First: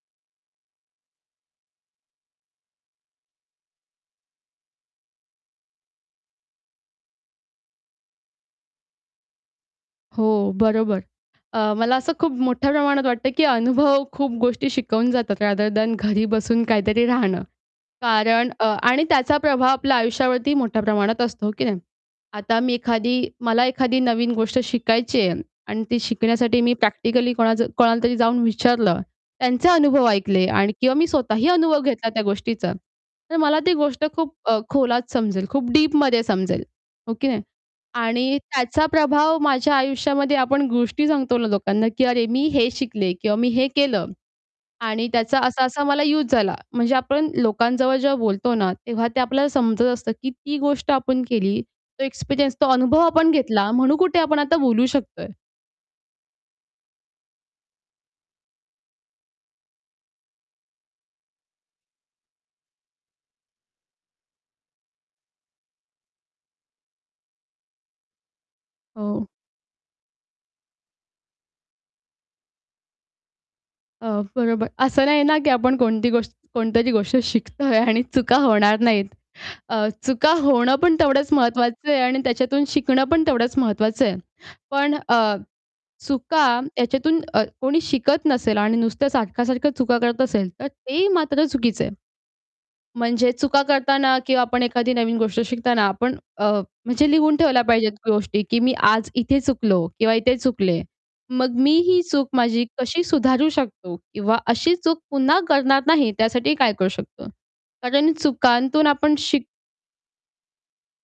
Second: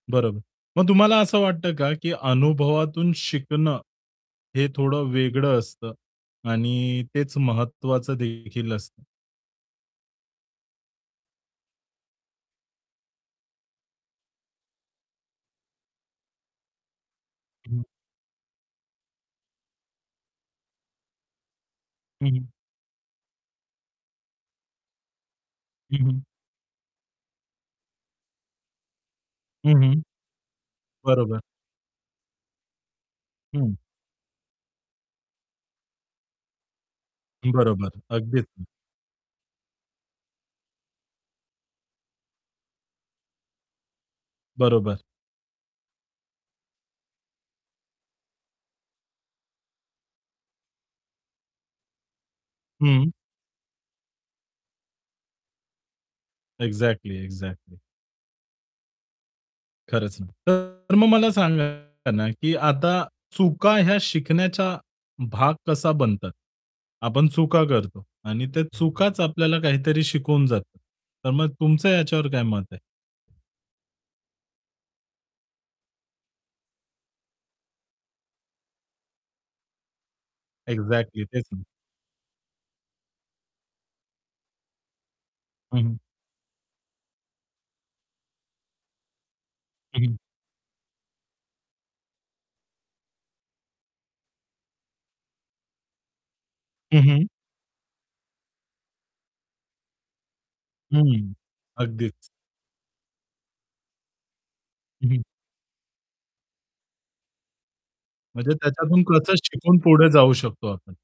बरोबर. मग तुम्हाला असं वाटतं का की अनुभवातून शिकणं हे थोडं वेगळं असतं आणि तेच महत्वाचं देखील असतं? हो बरोबर. अ, मला असं खूप मोठ्या प्रमाणात वाटतं की अनुभव खूप गोष्टी शिकवून जातात रादर दॅन घरी बसून काहीतरी राहणं. हं. कारण अ, आणि त्याचा प्रभाव आपल्या आयुष्यावरती मोठ्या प्रमाणात असतो, हो की नाही? हं, हं. आता मी एखादी मला एखादी नवीन गोष्ट शिकायची आहे आणि ती हं, हं. शिकण्यासाठी मी प्रॅक्टिकली कोणाचं कोणालातरी जाऊन विचारलं, त्यांचे हं, हं. अनुभव ऐकले आणि किंवा मी बरोबर. स्वतःही अनुभव घेतला त्या गोष्टीचा, तर मला ती हं. गोष्ट खूप अ, खोलात समजेल, खूप डीपमध्ये समजेल, हो की नाही? बरोबर आणि अगदीच. त्याचा प्रभाव माझ्या आयुष्यामध्ये आपण गोष्टी सांगतो ना लोकांना की अरे, मी हे शिकले किंवा मी हे केलं बरोबर. आणि त्याचा असा-असा मला युज झाला. म्हणजे आपण लोकांजवळ जेव्हा बोलतो ना, तेव्हा ते आपल्याला समजत असतं की ती गोष्ट आपण केली, तो एक्सपिरियन्स, तो अनुभव हं. आपण घेतला, म्हणून कुठे आपण आता बोलू शकतोय. Exactly, exactly. खरंच नाही. तर मग मला सांगा ना की आता चुका या शिकण्याचा भाग कसा बनतात. आपण चुका करतो आणि त्या चुकाच हो. आपल्याला काहीतरी शिकवून जातात तर मग तुमचं याच्यावर काय मत आहे? अ, बरोबर असं नाही ना की आपण कोणती गोष्ट कोणतरी गोष्ट शिकतोय आणि चुका होणार नाहीत अ, चुका होणं पण एक्झॅक्टली तेवढंच तेच ना. महत्त्वाचं आहे आणि त्याच्यातून शिकणं पण तेवढंच महत्त्वाचं आहे. पण अ, हं, हं. चुका याच्यातून अ, कोणी शिकत नसेल आणि नुसत्या सारख्या-सारख्या चुका हं, हं. करत असेल, तर ते मात्र चुकीचं आहे. म्हणजे चुका करताना किंवा आपण एखादी नवीन गोष्ट शिकताना आपण अ, हं, म्हणजे हं. लिहून ठेवल्या पाहिजेत गोष्टी, की मी आज इथे चुकलो किंवा इथे चुकले. हं, मग मी ही अगदीच. चूक माझी कशी सुधारू शकतो किंवा अशी चूक हं, हं. पुन्हा करणार नाही त्यासाठी काय करू शकतो? कारण म्हणजे चुकांतून त्याच्यातून आपण कसं शिक शिकून पुढे जाऊ शकतो आपण?